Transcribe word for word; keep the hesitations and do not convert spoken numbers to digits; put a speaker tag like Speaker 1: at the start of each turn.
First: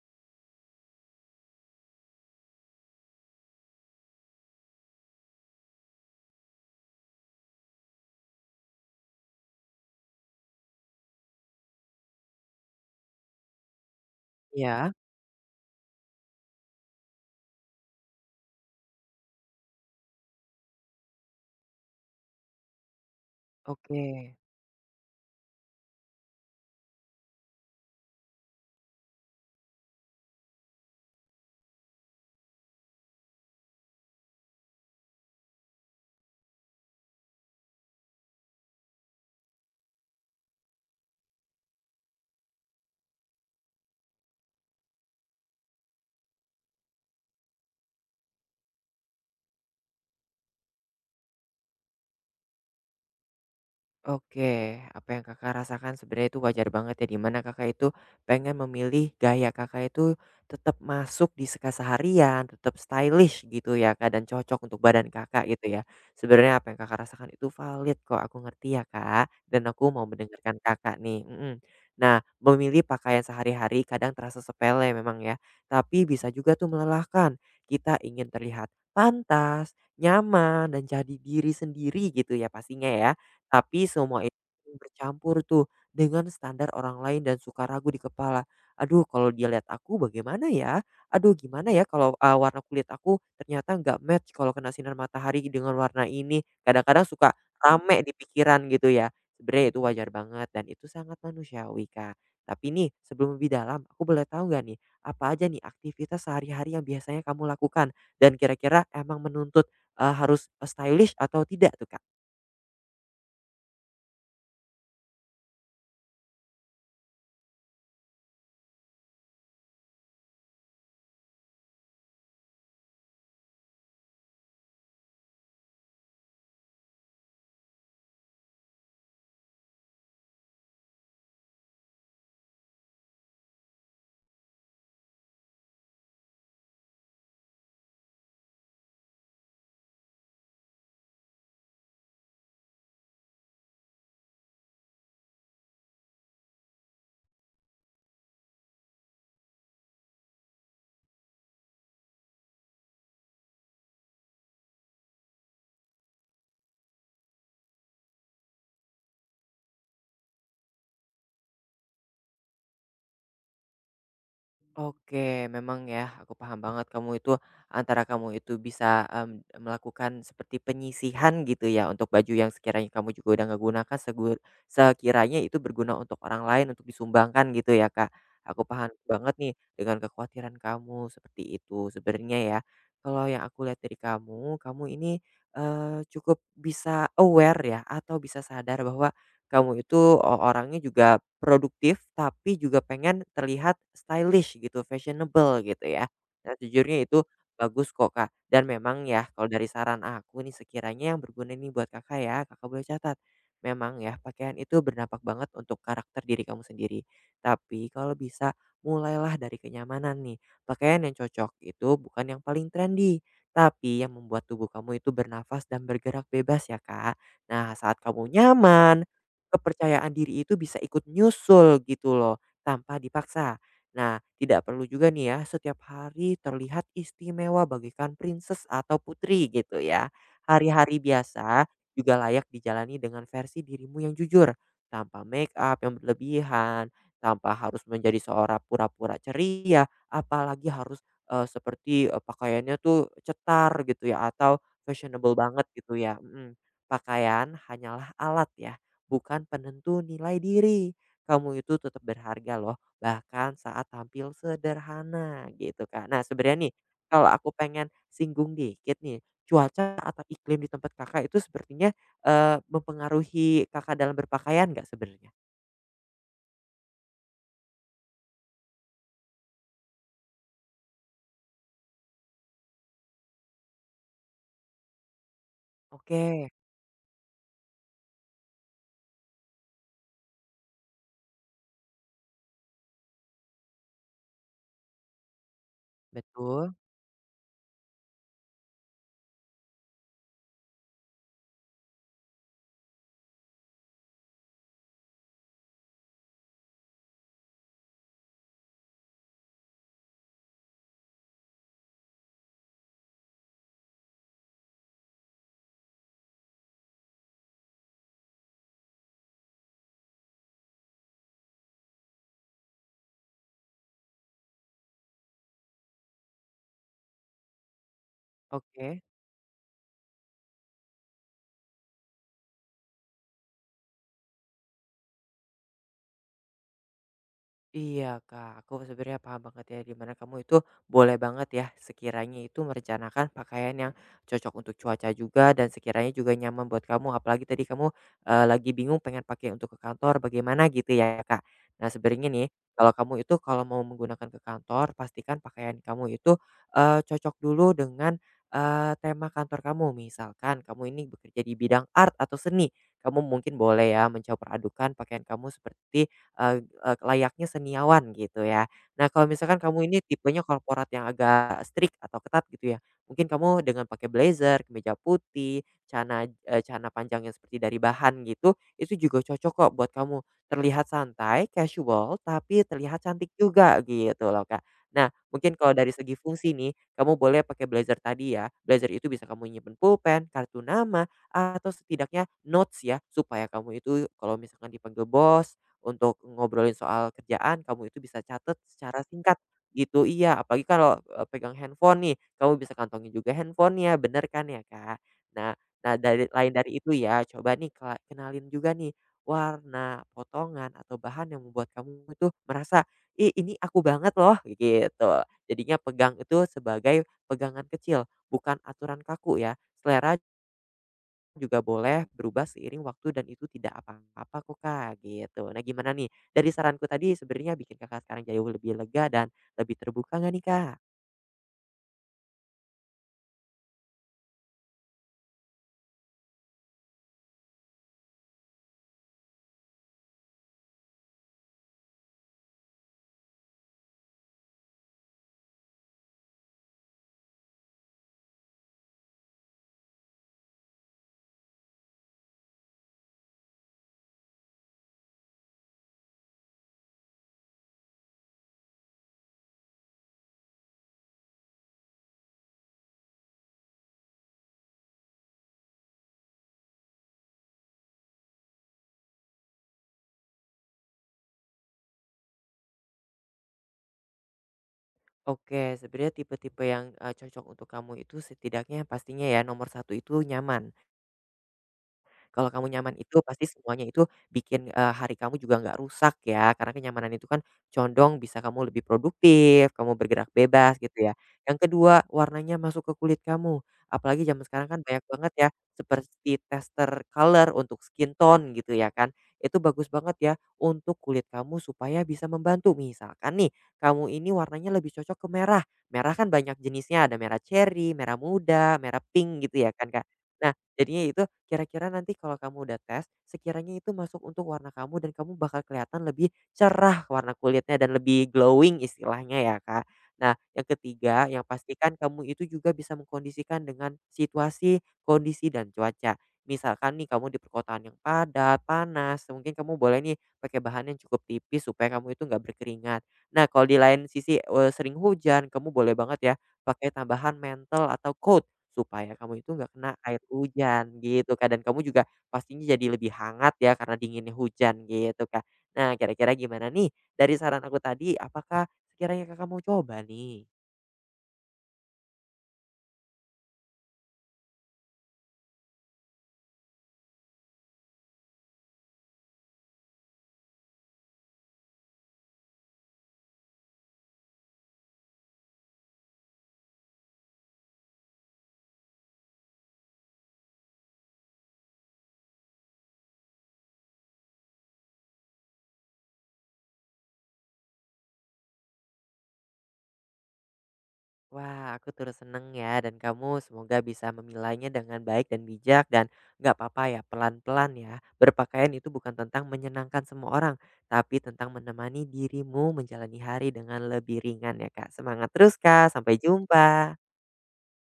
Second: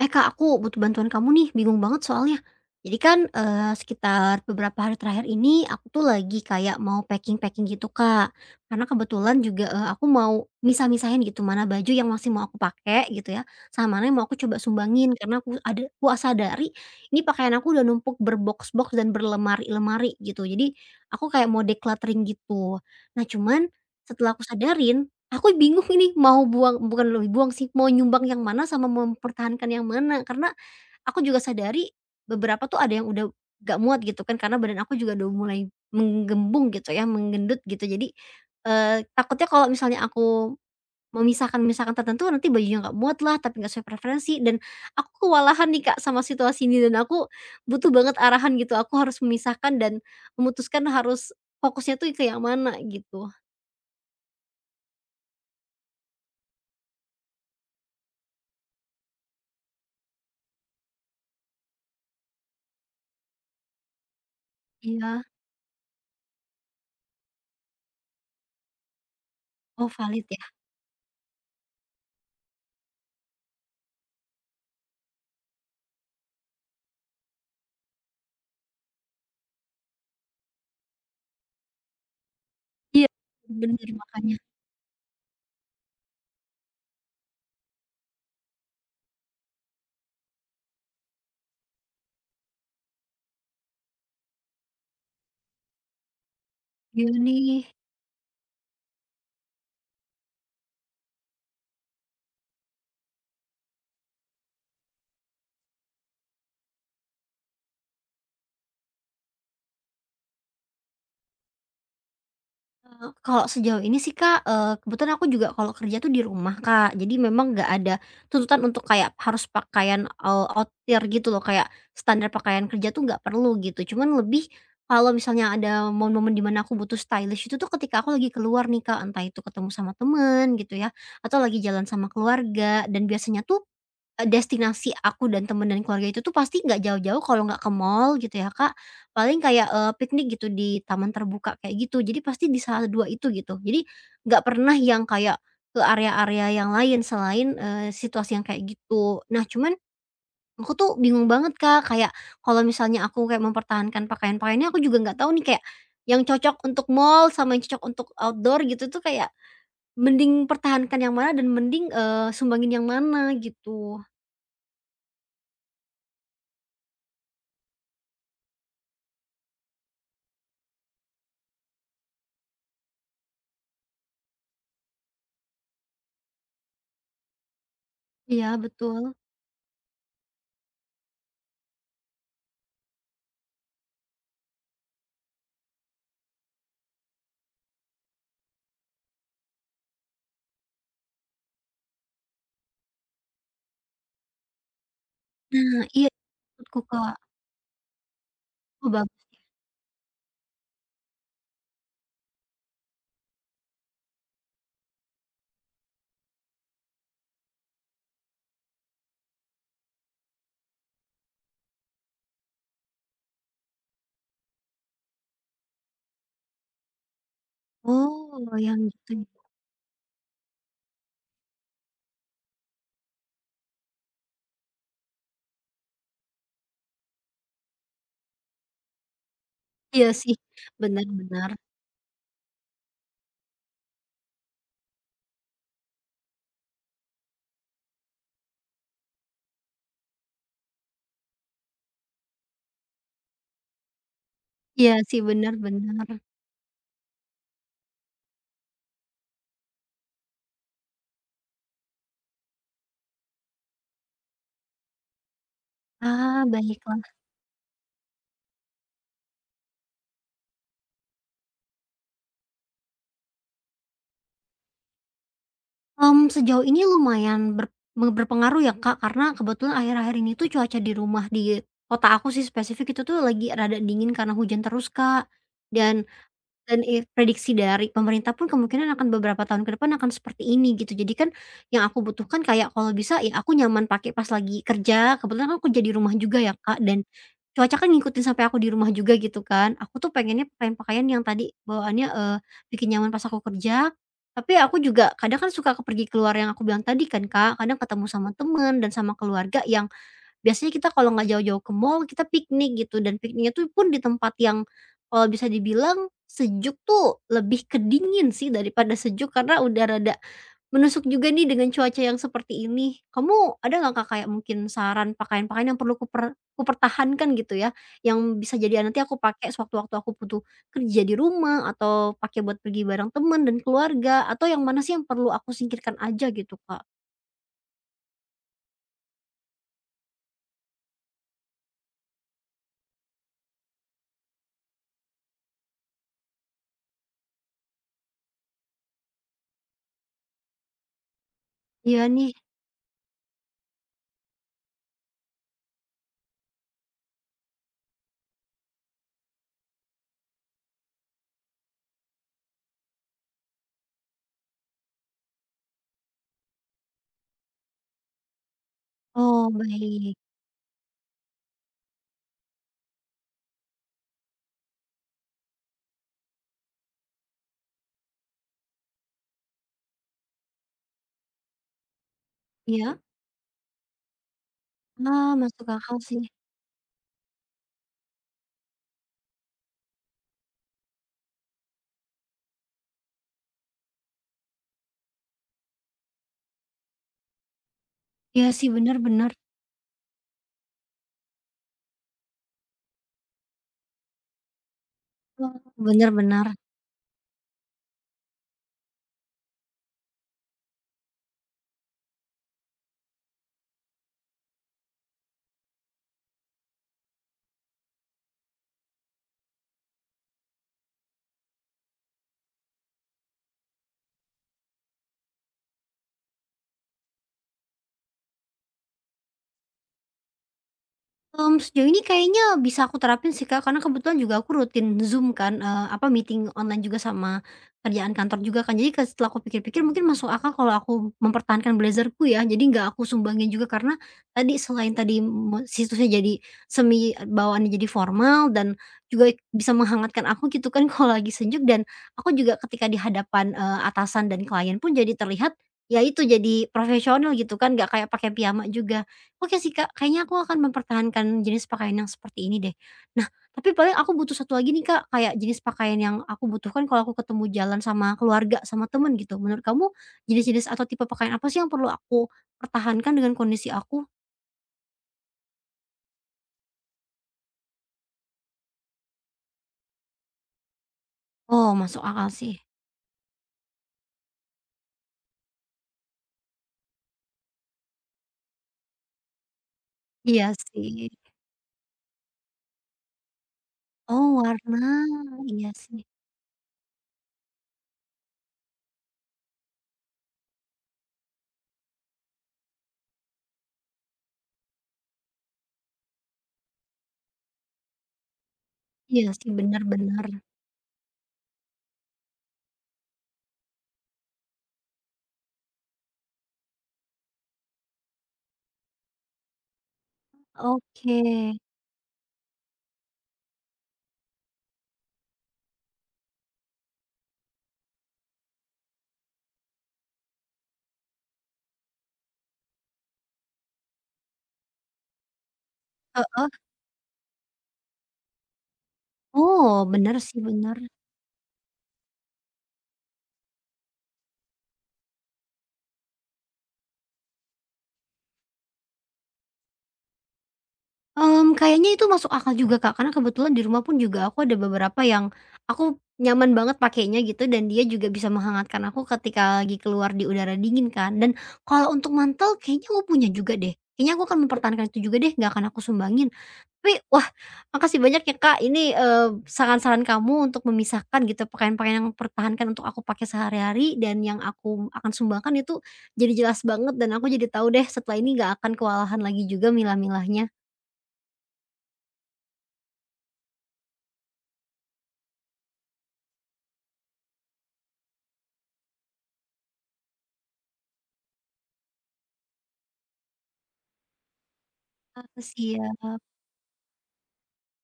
Speaker 1: Eh Kak, aku butuh bantuan kamu nih, bingung banget soalnya. Jadi kan, eee, sekitar beberapa hari terakhir ini aku tuh lagi kayak mau packing-packing gitu Kak. Karena kebetulan juga, eee, aku mau misah-misahin gitu, mana baju yang masih mau aku pakai gitu ya, sama mana yang mau aku coba
Speaker 2: Iya,
Speaker 1: sumbangin. Karena aku ada aku sadari ini pakaian aku udah numpuk berbox-box dan berlemari-lemari gitu. Jadi aku kayak mau decluttering gitu. Nah cuman setelah
Speaker 2: oke.
Speaker 1: aku sadarin, aku bingung ini mau buang bukan lebih buang sih, mau nyumbang yang mana sama mempertahankan yang mana. Karena aku juga sadari beberapa tuh ada yang udah gak muat gitu kan, karena badan aku juga udah mulai menggembung gitu ya, menggendut gitu. Jadi, eee, takutnya kalau misalnya aku memisahkan-misahkan tertentu nanti bajunya nggak muat lah, tapi nggak sesuai preferensi dan aku kewalahan nih Kak sama situasi ini dan aku butuh banget arahan gitu. Aku harus memisahkan dan memutuskan harus fokusnya tuh ke yang mana gitu.
Speaker 2: Oke, apa yang Kakak rasakan sebenarnya itu wajar banget ya, dimana Kakak itu pengen memilih gaya Kakak itu tetap masuk di keseharian, tetap stylish gitu ya Kak, dan cocok untuk badan
Speaker 1: Iya.
Speaker 2: Kakak gitu ya. Sebenarnya apa yang Kakak rasakan itu valid kok, aku ngerti ya Kak, dan aku
Speaker 1: Oh
Speaker 2: mau
Speaker 1: valid ya?
Speaker 2: mendengarkan Kakak nih, mhm. Nah, memilih pakaian sehari-hari kadang terasa sepele memang ya, tapi bisa juga tuh melelahkan. Kita ingin terlihat pantas, nyaman, dan jadi diri sendiri gitu ya pastinya
Speaker 1: Iya,
Speaker 2: ya.
Speaker 1: bener
Speaker 2: Tapi semua
Speaker 1: makanya.
Speaker 2: itu bercampur tuh dengan standar orang lain dan suka ragu di kepala. Aduh kalau dia lihat aku bagaimana ya? Aduh gimana ya kalau, eee, warna kulit aku ternyata nggak match kalau kena sinar matahari dengan warna ini. Kadang-kadang suka
Speaker 1: Gimana
Speaker 2: rame di pikiran gitu ya. Sebenarnya itu wajar banget dan itu sangat manusiawi, Kak. Tapi nih sebelum lebih dalam aku boleh tahu nggak nih, apa aja nih aktivitas sehari-hari yang biasanya kamu lakukan dan kira-kira emang menuntut, eee, harus ah, stylish atau tidak tuh, Kak?
Speaker 1: eee, kalau sejauh ini sih Kak, eee, kebetulan aku juga kalau kerja tuh di rumah Kak, jadi memang nggak ada tuntutan untuk kayak harus pakaian, eee, outer gitu loh, kayak standar pakaian kerja tuh nggak perlu gitu, cuman lebih kalau misalnya ada momen-momen di mana aku butuh stylish itu tuh ketika aku lagi keluar nih Kak, entah itu ketemu sama temen gitu ya, atau lagi jalan sama keluarga dan biasanya tuh Eee, destinasi aku dan temen dan keluarga itu tuh pasti nggak jauh-jauh kalau nggak ke mall gitu ya, Kak, paling kayak, eee, piknik gitu di taman terbuka kayak gitu. Jadi pasti di salah dua itu gitu. Jadi nggak pernah yang kayak ke area-area yang lain selain, eee, situasi yang kayak gitu. Nah cuman aku tuh bingung banget, Kak, kayak kalau misalnya aku kayak mempertahankan pakaian-pakaiannya aku juga nggak tahu nih kayak yang cocok untuk mall sama yang cocok untuk outdoor gitu tuh kayak mending pertahankan yang mana dan mending, eee, sumbangin yang mana gitu.
Speaker 2: Oke, memang ya, aku paham banget kamu itu antara kamu itu bisa, mmm, melakukan seperti penyisihan gitu ya untuk baju yang sekiranya kamu juga udah nggak gunakan segur sekiranya itu berguna untuk orang lain untuk disumbangkan gitu ya, Kak.
Speaker 1: Iya
Speaker 2: Aku paham
Speaker 1: betul.
Speaker 2: banget nih dengan kekhawatiran kamu seperti itu. Sebenarnya ya, kalau yang aku lihat dari kamu, kamu ini, eee, cukup bisa aware ya atau bisa sadar bahwa kamu itu o orangnya juga produktif, tapi juga pengen terlihat stylish gitu, fashionable
Speaker 1: Nah,
Speaker 2: gitu
Speaker 1: iya
Speaker 2: ya. Nah,
Speaker 1: maksudku,
Speaker 2: sejujurnya
Speaker 1: Kak.
Speaker 2: itu bagus kok, Kak. Dan
Speaker 1: Oh bag
Speaker 2: memang ya kalau dari saran aku nih sekiranya yang berguna nih buat Kakak ya, Kakak boleh catat. Memang ya pakaian itu berdampak banget untuk karakter diri kamu sendiri. Tapi kalau bisa mulailah dari kenyamanan nih. Pakaian yang cocok itu bukan yang paling trendy, tapi yang membuat tubuh kamu itu bernafas dan bergerak bebas ya, Kak. Nah, saat kamu
Speaker 1: oh yang
Speaker 2: nyaman,
Speaker 1: gitu ya.
Speaker 2: kepercayaan diri itu bisa ikut nyusul gitu loh, tanpa dipaksa. Nah, tidak perlu juga nih ya setiap hari terlihat istimewa bagaikan princess atau putri gitu
Speaker 1: Iya
Speaker 2: ya.
Speaker 1: sih,
Speaker 2: Hari-hari
Speaker 1: benar bener.
Speaker 2: biasa juga layak dijalani dengan versi dirimu yang jujur, tanpa make up yang berlebihan, tanpa harus menjadi seorang pura-pura ceria, apalagi harus, eee, seperti, eee, pakaiannya tuh cetar gitu ya atau
Speaker 1: Iya sih,
Speaker 2: fashionable
Speaker 1: benar
Speaker 2: banget gitu
Speaker 1: bener.
Speaker 2: ya, mhm. Pakaian hanyalah alat ya bukan penentu nilai diri. Kamu itu tetap berharga loh, bahkan saat tampil sederhana gitu Kak. Nah
Speaker 1: Ah,
Speaker 2: sebenarnya nih,
Speaker 1: baiklah.
Speaker 2: kalau aku pengen singgung dikit nih, cuaca atau iklim di tempat Kakak itu sepertinya, eee, mempengaruhi Kakak dalam berpakaian nggak sebenarnya?
Speaker 1: Mmm, sejauh ini lumayan ber me berpengaruh ya, Kak, karena kebetulan akhir-akhir ini tuh cuaca di rumah di kota aku sih spesifik itu tuh lagi rada dingin karena hujan terus, Kak, dan
Speaker 2: Oke,
Speaker 1: Dan i prediksi dari pemerintah pun kemungkinan akan beberapa tahun ke depan akan seperti ini gitu. Jadi kan yang aku butuhkan kayak kalau bisa ya aku nyaman pakai pas lagi kerja, kebetulan kan aku kerja di rumah juga ya
Speaker 2: betul,
Speaker 1: Kak, dan cuaca kan ngikutin sampai aku di rumah juga gitu kan. Aku tuh pengennya pakaian-pakaian yang tadi bawaannya, eh bikin nyaman pas aku kerja, tapi aku juga kadang kan suka ke pergi keluar yang aku bilang tadi kan Kak, kadang ketemu sama temen dan sama keluarga yang biasanya kita kalau nggak jauh-jauh ke mall, kita piknik gitu dan pikniknya tuh pun di tempat yang kalau bisa dibilang sejuk tuh lebih ke dingin sih daripada sejuk karena udah rada menusuk juga nih dengan cuaca yang seperti ini. Kamu ada nggak Kak, kayak mungkin saran pakaian-pakaian yang perlu kuper kupertahankan gitu ya, yang bisa jadi "Ah, nanti
Speaker 2: oke.
Speaker 1: aku pakai sewaktu-waktu aku butuh kerja di rumah atau pakai buat pergi bareng temen dan keluarga, atau yang mana sih yang perlu aku singkirkan aja gitu, Kak?"
Speaker 2: Iya Kak, aku sebenarnya paham banget ya, dimana kamu itu boleh banget ya, sekiranya itu merencanakan pakaian yang cocok untuk cuaca juga dan sekiranya juga nyaman buat kamu. Apalagi tadi kamu, eee, lagi bingung pengen pakai untuk ke kantor bagaimana gitu ya Kak. Nah
Speaker 1: Iya nih.
Speaker 2: sebenarnya nih, kalau kamu itu kalau mau menggunakan ke kantor, pastikan pakaian kamu itu, eee, cocok dulu dengan, eee, tema kantor kamu. Misalkan kamu ini bekerja di bidang art atau seni, kamu mungkin boleh ya mencoba adukan pakaian kamu seperti eee eee, layaknya seniawan gitu ya. Nah kalau
Speaker 1: Oh,
Speaker 2: misalkan kamu ini
Speaker 1: baik.
Speaker 2: tipenya korporat yang agak strict atau ketat gitu ya, mungkin kamu dengan pakai blazer, kemeja putih, cana eee, celana panjang yang seperti dari bahan gitu, itu juga cocok kok buat kamu. Terlihat santai, casual, tapi
Speaker 1: Iya?
Speaker 2: terlihat cantik juga gitu loh, Kak. Nah
Speaker 1: Ah,
Speaker 2: mungkin
Speaker 1: masuk
Speaker 2: kalau dari
Speaker 1: akal
Speaker 2: segi
Speaker 1: sih.
Speaker 2: fungsi nih, kamu boleh pakai blazer tadi ya, blazer itu bisa kamu nyimpen pulpen, kartu nama, atau setidaknya notes ya, supaya kamu itu kalau misalkan dipanggil bos untuk ngobrolin soal kerjaan, kamu itu bisa
Speaker 1: Iya
Speaker 2: catat
Speaker 1: sih, bener
Speaker 2: secara
Speaker 1: bener.
Speaker 2: singkat gitu. Iya, apalagi kalau, eee, pegang handphone nih, kamu bisa kantongin juga handphonenya, bener kan ya, Kak?
Speaker 1: Eee,
Speaker 2: Nah nah
Speaker 1: bener
Speaker 2: dari
Speaker 1: bener.
Speaker 2: lain dari itu ya, coba nih ka kenalin juga nih warna, potongan, atau bahan yang membuat kamu itu merasa, "Ih, ini aku banget loh," gitu. Jadinya pegang itu sebagai pegangan kecil, bukan aturan kaku ya. Selera juga boleh berubah seiring waktu dan itu tidak apa-apa kok, Kak, gitu. Nah, gimana nih, dari saranku tadi sebenarnya bikin Kakak sekarang jauh lebih lega dan lebih terbuka nggak nih, Kak?
Speaker 1: Mmm, sejauh ini kayaknya bisa aku terapin sih, Kak, karena kebetulan juga aku rutin Zoom kan, eee, apa, meeting online juga sama kerjaan kantor juga kan. Jadi, ke setelah aku pikir-pikir mungkin masuk akal kalau aku mempertahankan blazerku ya, jadi nggak aku sumbangin juga karena tadi selain tadi me situsnya jadi semi, bawaannya jadi formal dan juga bisa menghangatkan aku gitu kan kalau lagi sejuk, dan aku juga ketika di hadapan, eee, atasan dan klien pun jadi terlihat, ya itu, jadi profesional gitu kan, nggak kayak pakai piyama juga. Oke sih, Kak, kayaknya aku akan mempertahankan jenis pakaian yang seperti ini deh. Nah, tapi paling aku butuh satu lagi nih, Kak, kayak jenis pakaian yang aku butuhkan kalau aku ketemu jalan sama keluarga, sama temen gitu. Menurut kamu jenis-jenis atau tipe pakaian apa sih yang perlu aku pertahankan dengan kondisi aku?
Speaker 2: Oke, sebenarnya tipe-tipe yang, eee, cocok untuk kamu itu setidaknya pastinya ya nomor satu itu nyaman.
Speaker 1: Oh, masuk akal
Speaker 2: Kalau
Speaker 1: sih.
Speaker 2: kamu nyaman itu pasti semuanya itu bikin, eee, hari kamu juga nggak rusak ya, karena kenyamanan itu kan condong bisa kamu lebih produktif, kamu bergerak
Speaker 1: Iya
Speaker 2: bebas
Speaker 1: sih.
Speaker 2: gitu ya. Yang kedua, warnanya masuk ke kulit kamu,
Speaker 1: Oh,
Speaker 2: apalagi zaman sekarang kan
Speaker 1: warna.
Speaker 2: banyak banget ya
Speaker 1: Iya sih.
Speaker 2: seperti tester color untuk skin tone gitu ya kan. Itu bagus banget ya untuk kulit kamu supaya bisa membantu. Misalkan nih, kamu ini warnanya lebih cocok ke merah, merah kan banyak jenisnya ada merah cherry merah muda, merah
Speaker 1: Iya
Speaker 2: pink
Speaker 1: sih,
Speaker 2: gitu ya kan, Kak.
Speaker 1: benar-benar.
Speaker 2: Nah jadinya itu kira-kira nanti kalau kamu udah tes, sekiranya itu masuk untuk warna kamu dan kamu bakal kelihatan lebih cerah warna kulitnya dan lebih glowing istilahnya ya, Kak. Nah, yang
Speaker 1: Oke.
Speaker 2: ketiga, yang pastikan kamu itu juga bisa mengkondisikan dengan situasi, kondisi, dan cuaca. Misalkan nih kamu di perkotaan yang padat, panas, mungkin kamu boleh nih pakai bahan yang cukup tipis supaya kamu itu nggak berkeringat. Nah, kalau di lain sisi eh, sering hujan, kamu boleh banget ya
Speaker 1: Heeh.
Speaker 2: pakai tambahan mantel atau coat supaya kamu itu nggak
Speaker 1: Oh,
Speaker 2: kena
Speaker 1: benar
Speaker 2: air
Speaker 1: sih, benar.
Speaker 2: hujan gitu, Kak, dan kamu juga pastinya jadi lebih hangat ya karena dinginnya hujan gitu, Kak. Nah kira-kira gimana nih dari saran aku tadi apakah sekiranya Kakak mau coba nih?
Speaker 1: Mmm, kayaknya itu masuk akal juga, Kak, karena kebetulan di rumah pun juga aku ada beberapa yang aku nyaman banget pakainya gitu dan dia juga bisa menghangatkan aku ketika lagi keluar di udara dingin kan. Dan kalau untuk mantel kayaknya aku punya juga deh, kayaknya aku akan mempertahankan itu juga deh, nggak akan aku sumbangin. Tapi wah, makasih banyak ya, Kak, ini, eee, saran-saran kamu untuk memisahkan gitu pakaian-pakaian yang mempertahankan untuk aku pakai sehari-hari dan yang aku akan sumbangkan itu jadi jelas banget dan aku jadi tahu deh setelah ini nggak akan kewalahan lagi juga milah-milahnya.
Speaker 2: Wah aku turut seneng ya dan kamu semoga bisa memilainya dengan baik dan bijak dan nggak apa-apa ya pelan-pelan ya. Berpakaian itu bukan tentang menyenangkan semua orang, tapi tentang menemani dirimu menjalani hari dengan lebih ringan ya, Kak.
Speaker 1: Ah,
Speaker 2: Semangat terus, Kak, sampai
Speaker 1: siap.
Speaker 2: jumpa.